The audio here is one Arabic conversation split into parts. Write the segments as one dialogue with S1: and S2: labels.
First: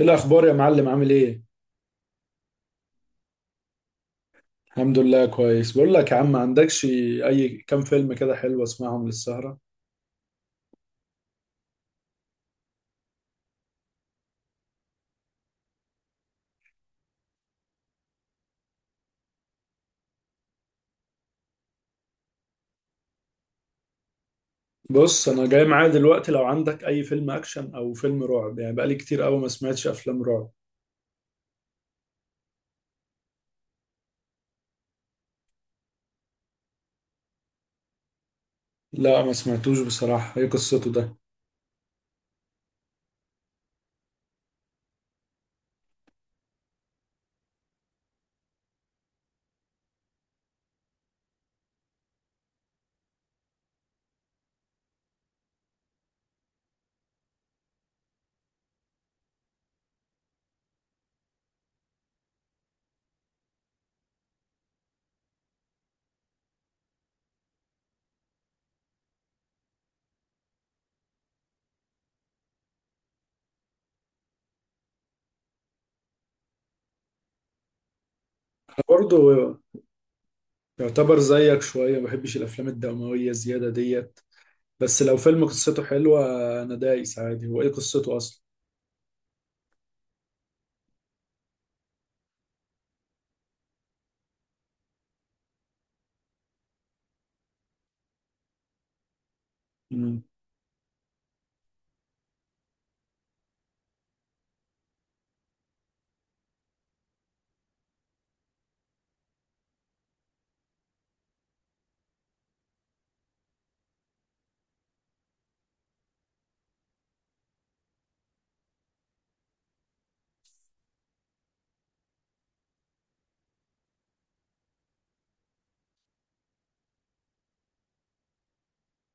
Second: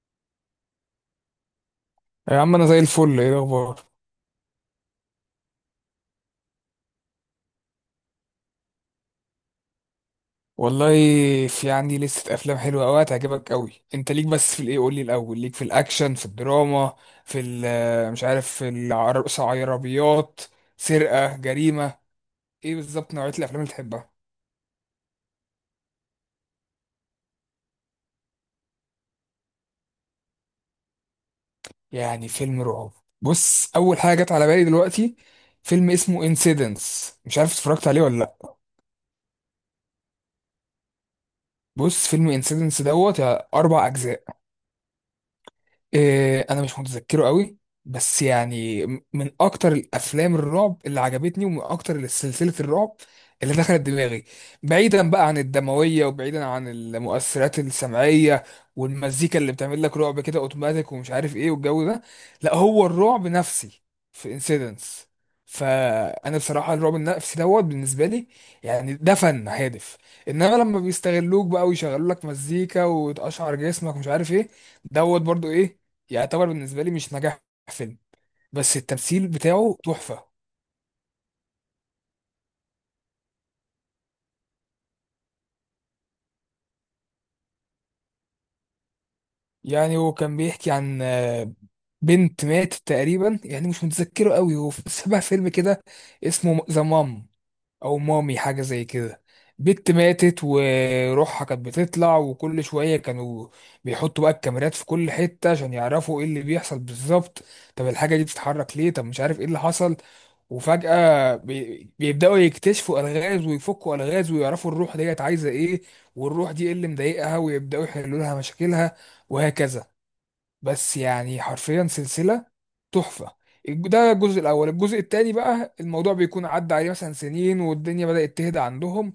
S1: ايه الاخبار يا معلم، عامل ايه؟
S2: يا عم انا زي الفل. ايه الاخبار؟
S1: الحمد لله كويس. بقول لك يا عم، ما عندكش اي كام فيلم كده حلو اسمعهم للسهرة؟
S2: والله في عندي لستة افلام حلوه قوي هتعجبك قوي. انت ليك بس في الايه، قول لي الاول، ليك في الاكشن في الدراما في مش عارف، في العربيات، سرقه، جريمه، ايه بالظبط نوعيه الافلام اللي تحبها؟
S1: بص انا جاي معايا دلوقتي، لو عندك اي فيلم اكشن او فيلم رعب، يعني بقالي كتير قوي ما سمعتش افلام رعب.
S2: يعني فيلم رعب. بص اول حاجه جت على بالي دلوقتي فيلم اسمه انسيدنس، مش عارف اتفرجت عليه ولا لا.
S1: لا ما سمعتوش بصراحة، ايه قصته ده؟ انا
S2: بص فيلم انسيدنس دوت اربع اجزاء. إيه انا مش متذكره قوي، بس يعني من اكتر الافلام الرعب اللي عجبتني ومن اكتر سلسله الرعب اللي دخلت دماغي. بعيدا بقى عن الدمويه وبعيدا عن المؤثرات السمعيه والمزيكا اللي بتعمل لك رعب كده اوتوماتيك ومش عارف ايه والجو ده. لا هو الرعب نفسي في انسيدنس، فانا بصراحه الرعب النفسي دوت بالنسبه لي، يعني ده فن هادف. انما لما بيستغلوك بقى ويشغلوا لك مزيكا وتقشعر جسمك ومش عارف ايه، دوت برضو ايه، يعني يعتبر بالنسبة لي مش نجاح فيلم. بس التمثيل
S1: برضه
S2: بتاعه تحفة.
S1: يعتبر زيك شوية، ما بحبش الافلام الدموية زيادة ديت، بس لو فيلم قصته حلوة انا دايس عادي. هو ايه قصته اصلا؟
S2: يعني هو كان بيحكي عن بنت ماتت تقريبا، يعني مش متذكره قوي. هو شبه فيلم كده اسمه ذا مام او مامي، حاجة زي كده. بنت
S1: مم.
S2: ماتت وروحها كانت بتطلع، وكل شوية كانوا بيحطوا بقى الكاميرات في كل حتة عشان يعرفوا ايه اللي بيحصل بالظبط. طب الحاجة دي بتتحرك ليه، طب مش عارف ايه اللي حصل. وفجأة بيبدأوا يكتشفوا ألغاز ويفكوا ألغاز ويعرفوا الروح ديت عايزة إيه، والروح دي إيه اللي مضايقها، ويبدأوا يحلوا لها مشاكلها، وهكذا. بس يعني حرفيا سلسلة تحفة. ده الجزء الأول. الجزء التاني بقى الموضوع بيكون عدى عليه مثلا سنين والدنيا بدأت تهدى عندهم،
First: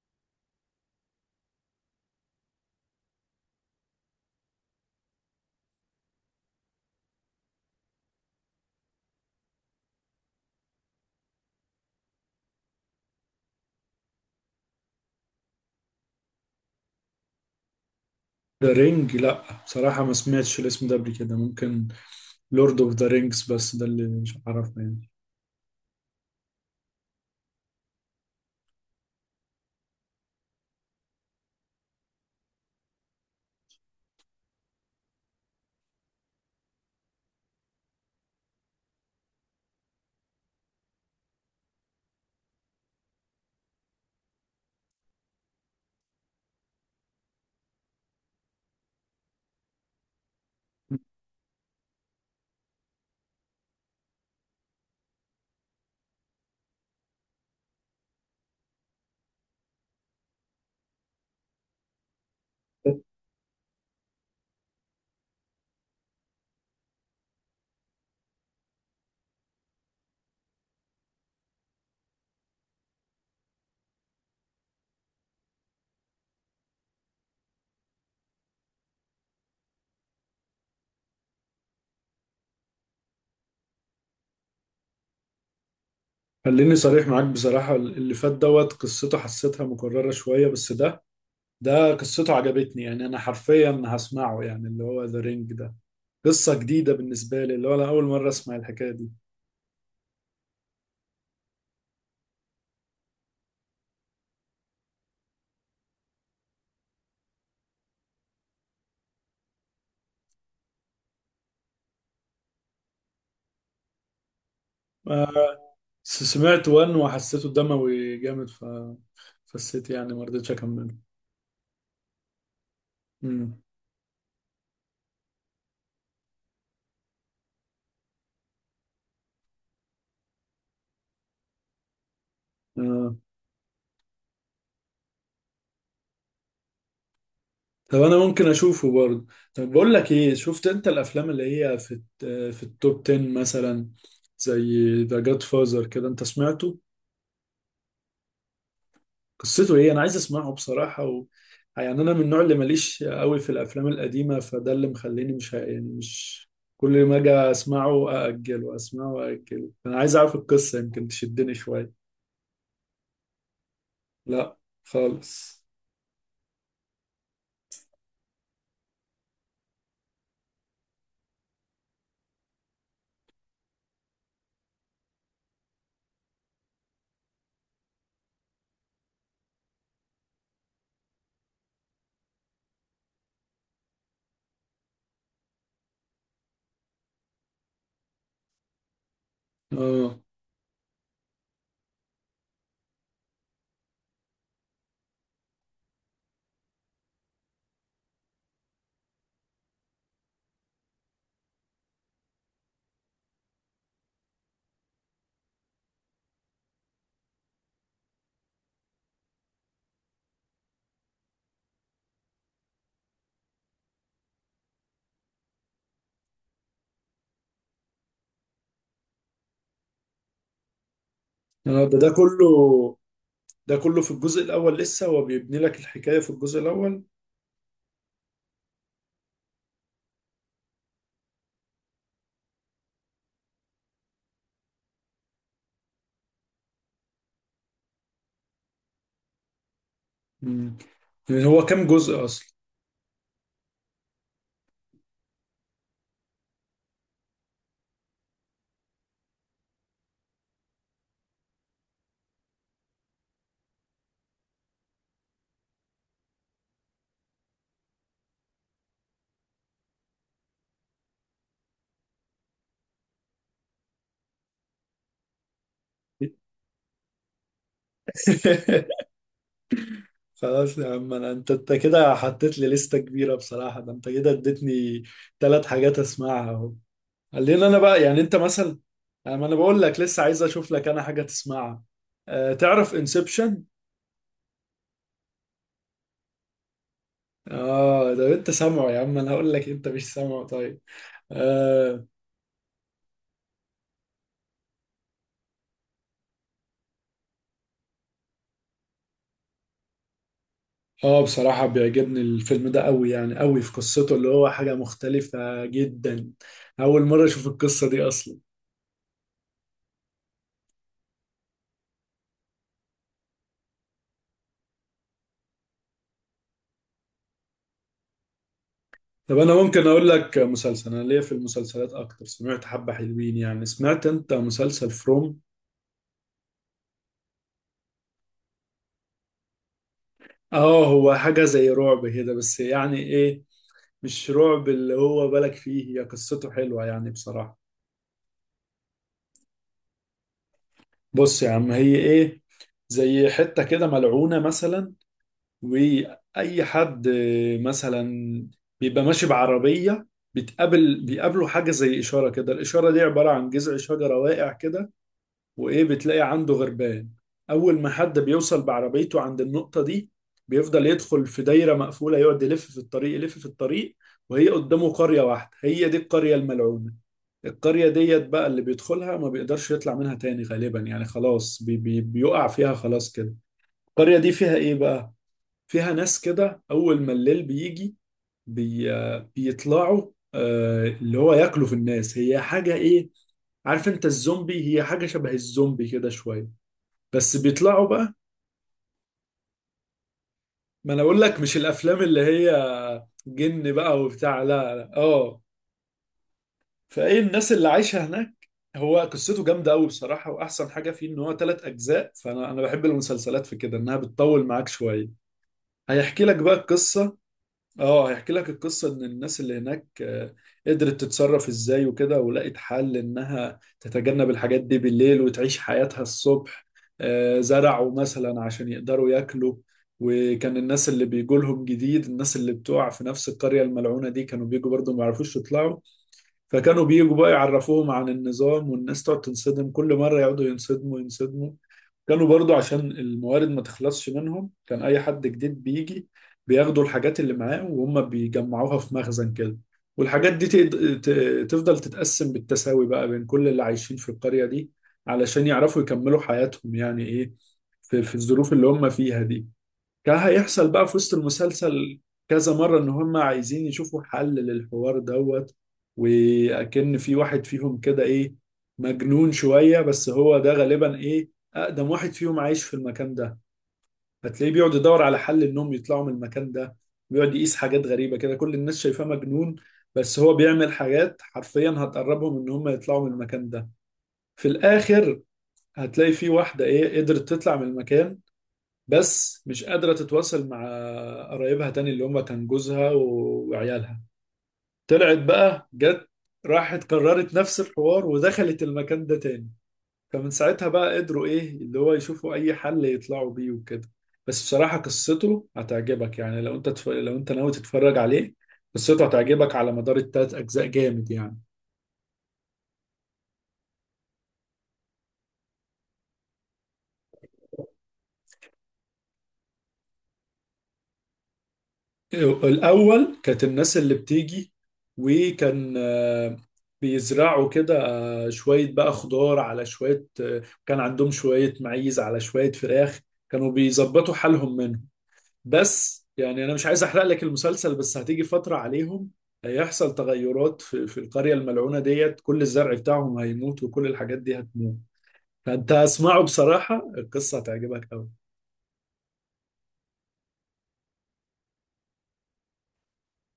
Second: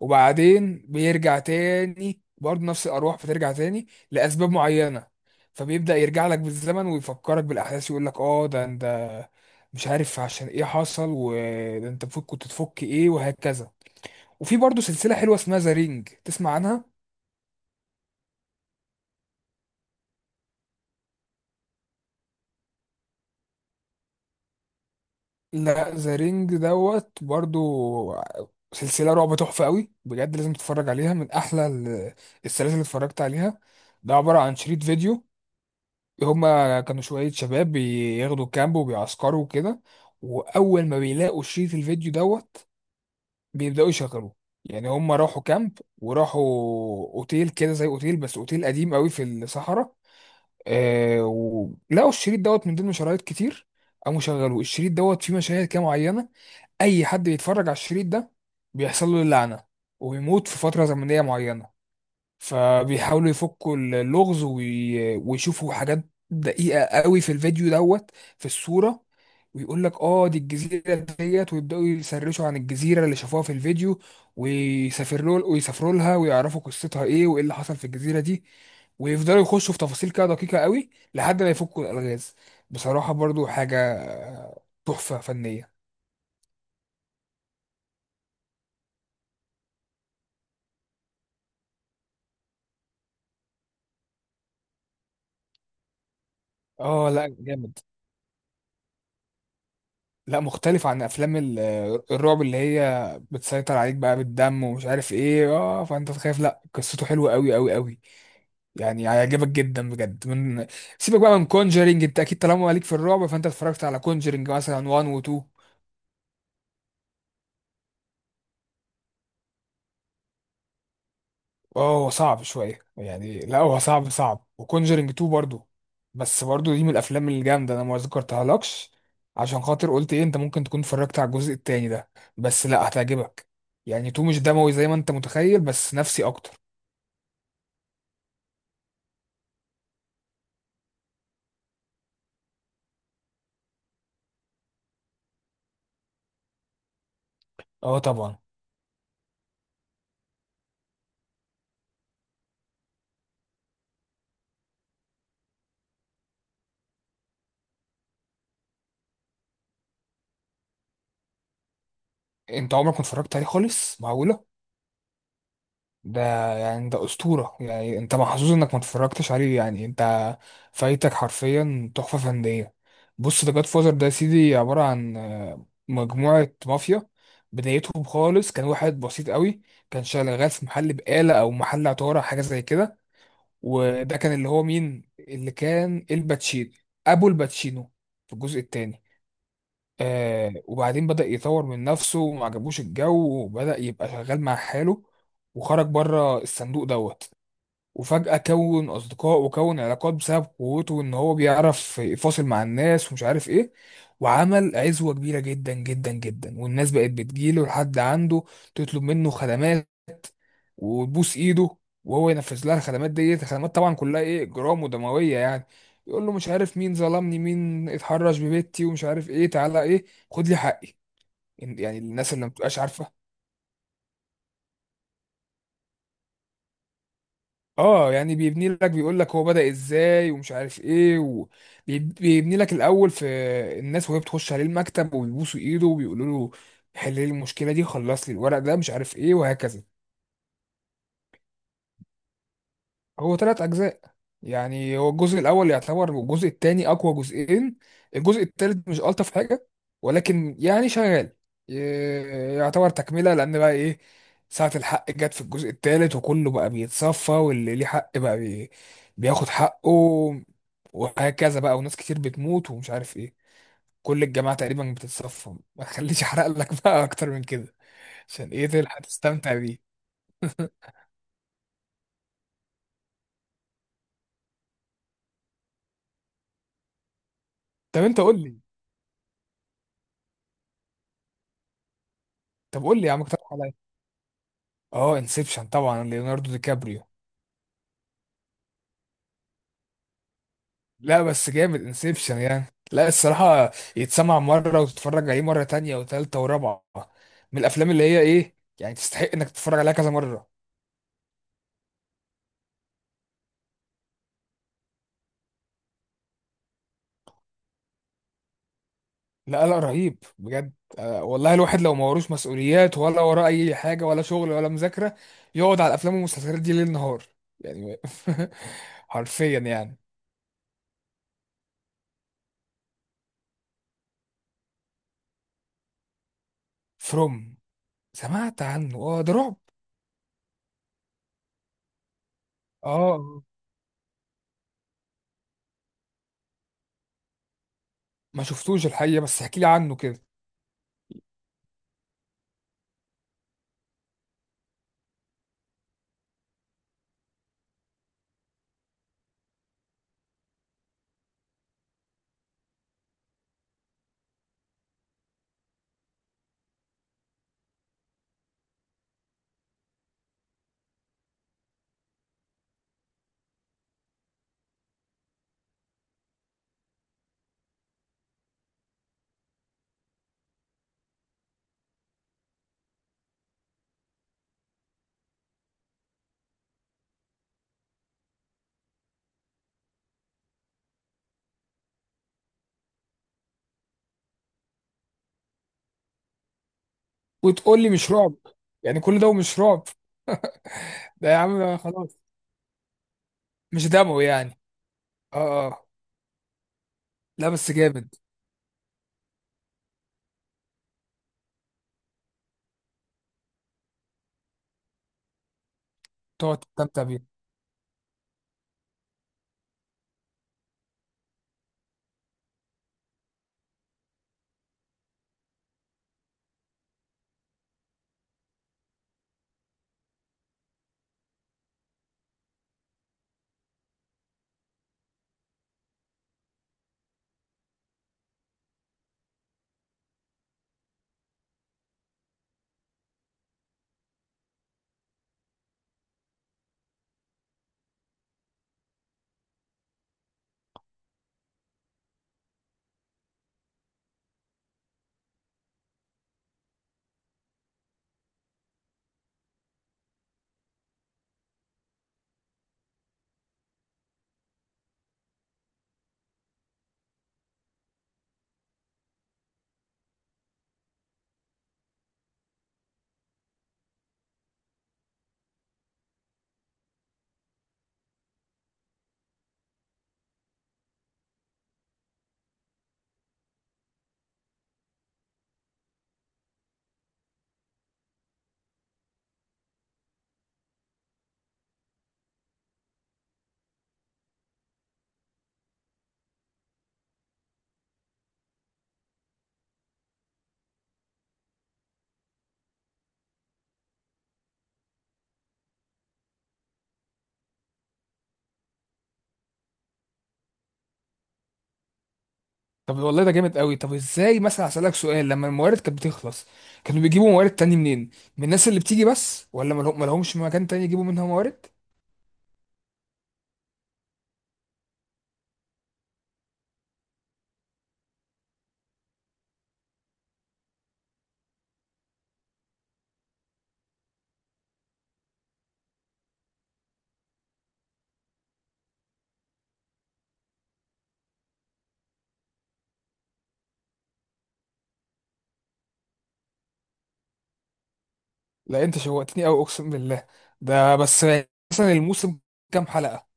S2: وبعدين بيرجع تاني برضه، نفس الأرواح بترجع تاني لأسباب معينة. فبيبدأ يرجع لك بالزمن ويفكرك بالأحداث يقول لك اه ده انت مش عارف عشان ايه حصل، وده انت المفروض كنت تفك ايه، وهكذا. وفي برضه سلسلة حلوة اسمها ذا رينج، تسمع عنها؟
S1: ده رينج؟ لا بصراحة ما سمعتش الاسم ده قبل كده، ممكن لورد اوف ذا رينجز، بس ده اللي مش عارفه يعني.
S2: لا ذا رينج دوت برضو سلسلة رعب تحفة قوي بجد، لازم تتفرج عليها، من أحلى السلاسل اللي اتفرجت عليها. ده عبارة عن شريط فيديو. هما كانوا شوية شباب بياخدوا كامب وبيعسكروا وكده، وأول ما بيلاقوا شريط الفيديو دوت بيبدأوا يشغلوه. يعني هما راحوا كامب وراحوا أوتيل كده، زي أوتيل بس أوتيل قديم قوي في الصحراء. آه ولقوا الشريط دوت من ضمن شرايط كتير. قاموا شغلوه، الشريط دوت فيه مشاهد كده معينة، اي حد بيتفرج على الشريط ده بيحصل له اللعنه ويموت في فتره زمنيه معينه. فبيحاولوا يفكوا اللغز ويشوفوا حاجات دقيقه قوي في الفيديو دوت، في الصوره، ويقول لك اه دي الجزيره ديت، ويبداوا يسرشوا عن الجزيره اللي شافوها في الفيديو، ويسافروا ويسافروا لها ويعرفوا قصتها ايه وايه اللي حصل في الجزيره دي، ويفضلوا يخشوا في تفاصيل كده دقيقه قوي لحد ما يفكوا الالغاز. بصراحه برضو حاجه تحفه فنيه.
S1: خليني صريح معاك، بصراحة اللي فات دوت قصته حسيتها مكررة شوية، بس ده قصته عجبتني. يعني أنا حرفيا هسمعه، يعني اللي هو ذا رينج ده قصة جديدة
S2: اه لا
S1: بالنسبة لي، اللي هو
S2: جامد،
S1: أنا أول مرة أسمع الحكاية دي.
S2: لا مختلف عن افلام الرعب اللي هي بتسيطر عليك بقى بالدم ومش عارف ايه، اه فانت تخاف. لا قصته حلوه قوي قوي قوي، يعني هيعجبك جدا بجد. من سيبك بقى من كونجرينج، انت اكيد طالما ليك في الرعب فانت اتفرجت على كونجرينج مثلا 1 و 2.
S1: آه، سمعت وان وحسيته دموي جامد، ف فسيت يعني ما رضيتش أكمله.
S2: اه هو صعب شويه يعني، لا
S1: مم.
S2: هو صعب صعب، وكونجرينج 2 برضو. بس برضو دي من الافلام الجامده، انا ما ذكرتها لكش عشان خاطر قلت ايه انت ممكن تكون اتفرجت على الجزء التاني ده، بس لا
S1: آه،
S2: هتعجبك. يعني 2 مش دموي زي ما انت متخيل، بس نفسي اكتر.
S1: طب انا ممكن اشوفه برضه. طب بقول لك ايه، شفت انت الافلام اللي هي في التوب 10 مثلا، زي ذا جاد فازر كده، انت سمعته؟
S2: اه طبعا.
S1: قصته ايه؟ انا عايز اسمعه بصراحة يعني انا من النوع اللي ماليش قوي في الافلام القديمة، فده اللي مخليني مش يعني مش كل ما اجي اسمعه ااجله، اسمعه واجله، انا عايز اعرف القصة يمكن تشدني شوية.
S2: انت عمرك ما اتفرجت عليه خالص؟ معقولة!
S1: لا، خالص.
S2: ده يعني ده أسطورة، يعني انت محظوظ انك ما اتفرجتش عليه، يعني انت فايتك حرفيا تحفة فنية. بص ده جاد فوزر، ده يا سيدي عبارة عن مجموعة مافيا. بدايتهم خالص كان واحد بسيط قوي، كان شغال في محل بقالة او محل عطارة، حاجة زي كده. وده كان اللي هو مين، اللي كان الباتشينو، ابو الباتشينو في الجزء التاني.
S1: اه
S2: آه وبعدين بدأ يطور من نفسه وما عجبوش الجو، وبدأ يبقى شغال مع حاله وخرج بره الصندوق دوت. وفجأة كون أصدقاء وكون علاقات بسبب قوته إن هو بيعرف يفاصل مع الناس ومش عارف إيه، وعمل عزوة كبيرة جدا جدا جدا، والناس بقت بتجيله لحد عنده تطلب منه خدمات وتبوس إيده، وهو ينفذ لها الخدمات ديت. الخدمات طبعا كلها إيه، إجرام ودموية يعني. يقول له مش عارف مين ظلمني، مين اتحرش ببيتي ومش عارف إيه، تعالى إيه خد لي حقي،
S1: انا ده
S2: يعني
S1: ده
S2: الناس
S1: كله،
S2: اللي ما بتبقاش عارفه.
S1: ده كله في الجزء الاول، لسه هو بيبني لك الحكاية في الجزء الاول.
S2: اه يعني بيبني لك، بيقول لك هو بدأ ازاي ومش عارف ايه، وبيبني لك الاول في الناس وهي بتخش عليه المكتب وبيبوسوا ايده وبيقولوا له حل لي المشكله دي، خلص لي الورق ده، مش عارف ايه، وهكذا.
S1: مم. هو كام جزء اصلا؟
S2: هو ثلاث اجزاء. يعني هو الجزء الاول يعتبر والجزء الثاني اقوى جزئين، الجزء الثالث مش الطف حاجه ولكن يعني شغال، ي- يعتبر تكمله، لان بقى ايه ساعه الحق جت في الجزء الثالث، وكله بقى بيتصفى، واللي ليه حق بقى بياخد حقه وهكذا بقى، وناس كتير بتموت ومش عارف ايه، كل الجماعه تقريبا بتتصفى. ما تخليش احرق لك بقى اكتر من كده، عشان ايه تلحق تستمتع بيه.
S1: خلاص يا عم، انا انت انت كده حطيت لي لستة كبيرة بصراحة، ده انت كده اديتني ثلاث حاجات اسمعها اهو. خلينا انا
S2: طب
S1: بقى
S2: انت
S1: يعني انت
S2: قول لي،
S1: مثلا، يعني ما انا بقول لك لسه عايز اشوف لك انا حاجة تسمعها. أه،
S2: طب
S1: تعرف
S2: قول لي يا عم، اقترح
S1: انسبشن؟
S2: عليا. اه انسبشن طبعا، ليوناردو دي كابريو.
S1: اه ده انت سامعه، يا عم انا هقول لك انت مش سامعه، طيب.
S2: لا بس جامد
S1: اه،
S2: انسبشن يعني. لا الصراحة يتسمع مرة وتتفرج عليه مرة تانية وتالتة ورابعة، من الأفلام اللي هي إيه يعني تستحق إنك تتفرج عليها كذا مرة.
S1: اه، بصراحة بيعجبني الفيلم ده قوي، يعني قوي في قصته، اللي هو حاجة مختلفة جدا، اول مرة اشوف القصة دي اصلا.
S2: لا لا رهيب بجد. والله الواحد لو ما وروش مسؤوليات ولا وراه أي حاجة ولا شغل ولا مذاكرة يقعد على الأفلام والمسلسلات دي ليل نهار يعني.
S1: طب انا
S2: حرفيا
S1: ممكن
S2: يعني.
S1: اقول لك مسلسل، انا ليا في المسلسلات اكتر، سمعت حبة حلوين، يعني سمعت انت مسلسل فروم؟
S2: فروم سمعت عنه، اه ده رعب.
S1: اه هو حاجة زي رعب كده، بس
S2: اه.
S1: يعني
S2: آه.
S1: ايه، مش رعب اللي هو بالك فيه، هي قصته حلوة يعني بصراحة.
S2: ما شفتوش الحقيقة، بس احكي لي عنه كده.
S1: بص يا عم، هي ايه، زي حتة كده ملعونة مثلا، واي حد مثلا بيبقى ماشي بعربية، بيقابله حاجة زي إشارة كده، الإشارة دي عبارة عن جذع شجرة واقع كده، وايه بتلاقي عنده غربان. اول ما حد بيوصل بعربيته عند النقطة دي، بيفضل يدخل في دايرة مقفولة، يقعد يلف في الطريق يلف في الطريق، وهي قدامه قرية واحدة هي دي القرية الملعونة. القرية ديت بقى اللي بيدخلها ما بيقدرش يطلع منها تاني، غالبا يعني خلاص، بي بي بيقع فيها خلاص كده. القرية دي فيها ايه بقى؟ فيها ناس كده اول ما الليل بيجي، بي بيطلعوا، اللي هو ياكلوا في الناس، هي حاجة ايه، عارف انت الزومبي، هي حاجة شبه الزومبي كده شوية، بس
S2: وتقول
S1: بيطلعوا
S2: لي مش
S1: بقى.
S2: رعب؟ يعني كل ده ومش رعب؟
S1: ما انا اقول
S2: ده يا
S1: لك مش
S2: عم
S1: الافلام
S2: خلاص.
S1: اللي هي جن
S2: مش
S1: بقى
S2: دموي
S1: وبتاع،
S2: يعني.
S1: لا لا، اه.
S2: اه اه.
S1: فايه
S2: لا
S1: الناس اللي
S2: بس
S1: عايشه
S2: جامد.
S1: هناك. هو قصته جامده قوي بصراحه، واحسن حاجه فيه ان هو ثلاث اجزاء، فانا بحب المسلسلات في كده انها بتطول معاك شويه. هيحكي لك بقى
S2: تقعد تستمتع
S1: القصه.
S2: بيه.
S1: اه هيحكي لك القصة ان الناس اللي هناك قدرت تتصرف ازاي وكده، ولقت حل انها تتجنب الحاجات دي بالليل وتعيش حياتها الصبح. زرعوا مثلا عشان يقدروا ياكلوا. وكان الناس اللي بيجولهم جديد، الناس اللي بتقع في نفس القرية الملعونة دي، كانوا بيجوا برضو ما يعرفوش يطلعوا، فكانوا بيجوا بقى يعرفوهم عن النظام، والناس تقعد تنصدم كل مرة، يقعدوا ينصدموا ينصدموا. كانوا برضو عشان الموارد ما تخلصش منهم، كان اي حد جديد بيجي بياخدوا الحاجات اللي معاه وهم بيجمعوها في مخزن كده، والحاجات دي تفضل تتقسم بالتساوي بقى بين كل اللي عايشين في القرية دي علشان يعرفوا يكملوا حياتهم. يعني ايه، في الظروف اللي هم فيها دي. كان هيحصل بقى في وسط المسلسل كذا مرة إن هم عايزين يشوفوا حل للحوار دوت. وأكن في واحد فيهم كده إيه، مجنون شوية، بس هو ده غالبا إيه، أقدم واحد فيهم عايش في المكان ده. هتلاقيه بيقعد يدور على حل إنهم يطلعوا من المكان ده، بيقعد يقيس حاجات غريبة كده، كل الناس شايفاه مجنون، بس هو بيعمل حاجات حرفيا هتقربهم إن هم يطلعوا من المكان ده. في الآخر هتلاقي في واحدة إيه قدرت تطلع من المكان، بس مش قادرة تتواصل مع قرايبها تاني، اللي هم كان جوزها وعيالها. طلعت بقى جت، راحت كررت نفس الحوار ودخلت المكان ده تاني، فمن ساعتها بقى قدروا ايه اللي هو يشوفوا اي حل يطلعوا بيه وكده. بس بصراحة قصته هتعجبك يعني، لو انت لو انت ناوي تتفرج عليه، قصته هتعجبك على مدار التلات اجزاء، جامد يعني.
S2: طب والله ده جامد قوي. طب ازاي مثلا، هسألك سؤال، لما الموارد كانت بتخلص كانوا بيجيبوا موارد تاني منين؟ من الناس اللي بتيجي بس، ولا ملهمش مكان تاني يجيبوا منها موارد؟
S1: الأول كانت الناس اللي بتيجي، وكان بيزرعوا كده، شوية بقى خضار على شوية، كان عندهم شوية معيز على شوية فراخ، كانوا بيظبطوا حالهم منهم. بس يعني أنا مش عايز أحرق لك المسلسل، بس هتيجي فترة عليهم هيحصل تغيرات في القرية الملعونة ديت، كل الزرع بتاعهم هيموت وكل الحاجات دي هتموت، فأنت اسمعه بصراحة، القصة هتعجبك أوي.
S2: لا انت شوقتني قوي اقسم بالله. ده بس، مثلا الموسم كام حلقة؟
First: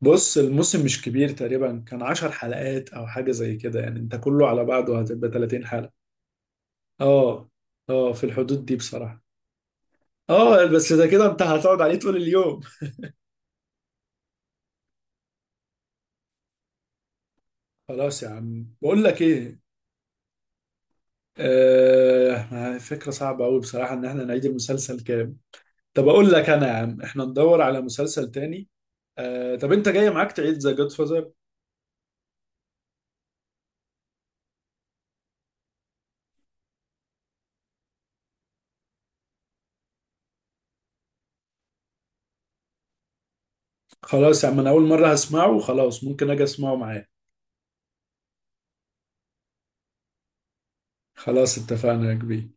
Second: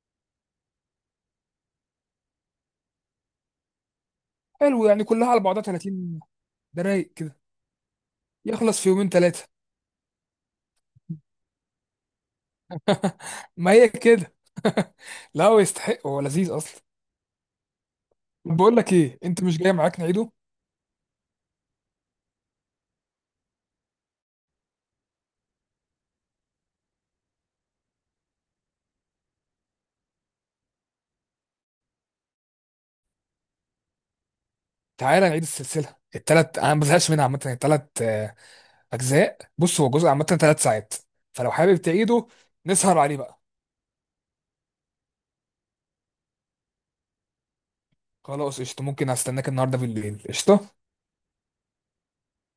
S1: بص الموسم مش كبير، تقريبا كان 10 حلقات او حاجة زي كده، يعني انت كله على
S2: حلو
S1: بعضه
S2: يعني كلها
S1: هتبقى
S2: على بعضها
S1: 30 حلقة.
S2: 30. ده رايق كده،
S1: اه، اه، في الحدود دي
S2: يخلص في يومين
S1: بصراحة.
S2: ثلاثة.
S1: اه بس ده كده انت هتقعد عليه طول اليوم.
S2: ما هي كده. لا هو يستحق، هو لذيذ اصلا.
S1: خلاص يا
S2: طب
S1: عم،
S2: بقول لك
S1: بقول
S2: ايه،
S1: لك
S2: انت مش
S1: ايه،
S2: جاي معاك نعيده؟
S1: فكرة صعبة أوي بصراحة إن إحنا نعيد المسلسل كام. طب أقول لك أنا يا عم، إحنا ندور على مسلسل تاني. طب أنت جاي معاك تعيد ذا جاد فازر؟
S2: تعالى نعيد السلسله التلات، انا ما بزهقش منها عامه. التلات اجزاء، بص هو جزء عامه تلات ساعات، فلو حابب تعيده نسهر عليه بقى.
S1: خلاص يا عم، أنا أول مرة هسمعه وخلاص، ممكن أجي أسمعه معاك.
S2: خلاص قشطه، ممكن استناك النهارده بالليل قشطه.
S1: خلاص اتفقنا يا كبير.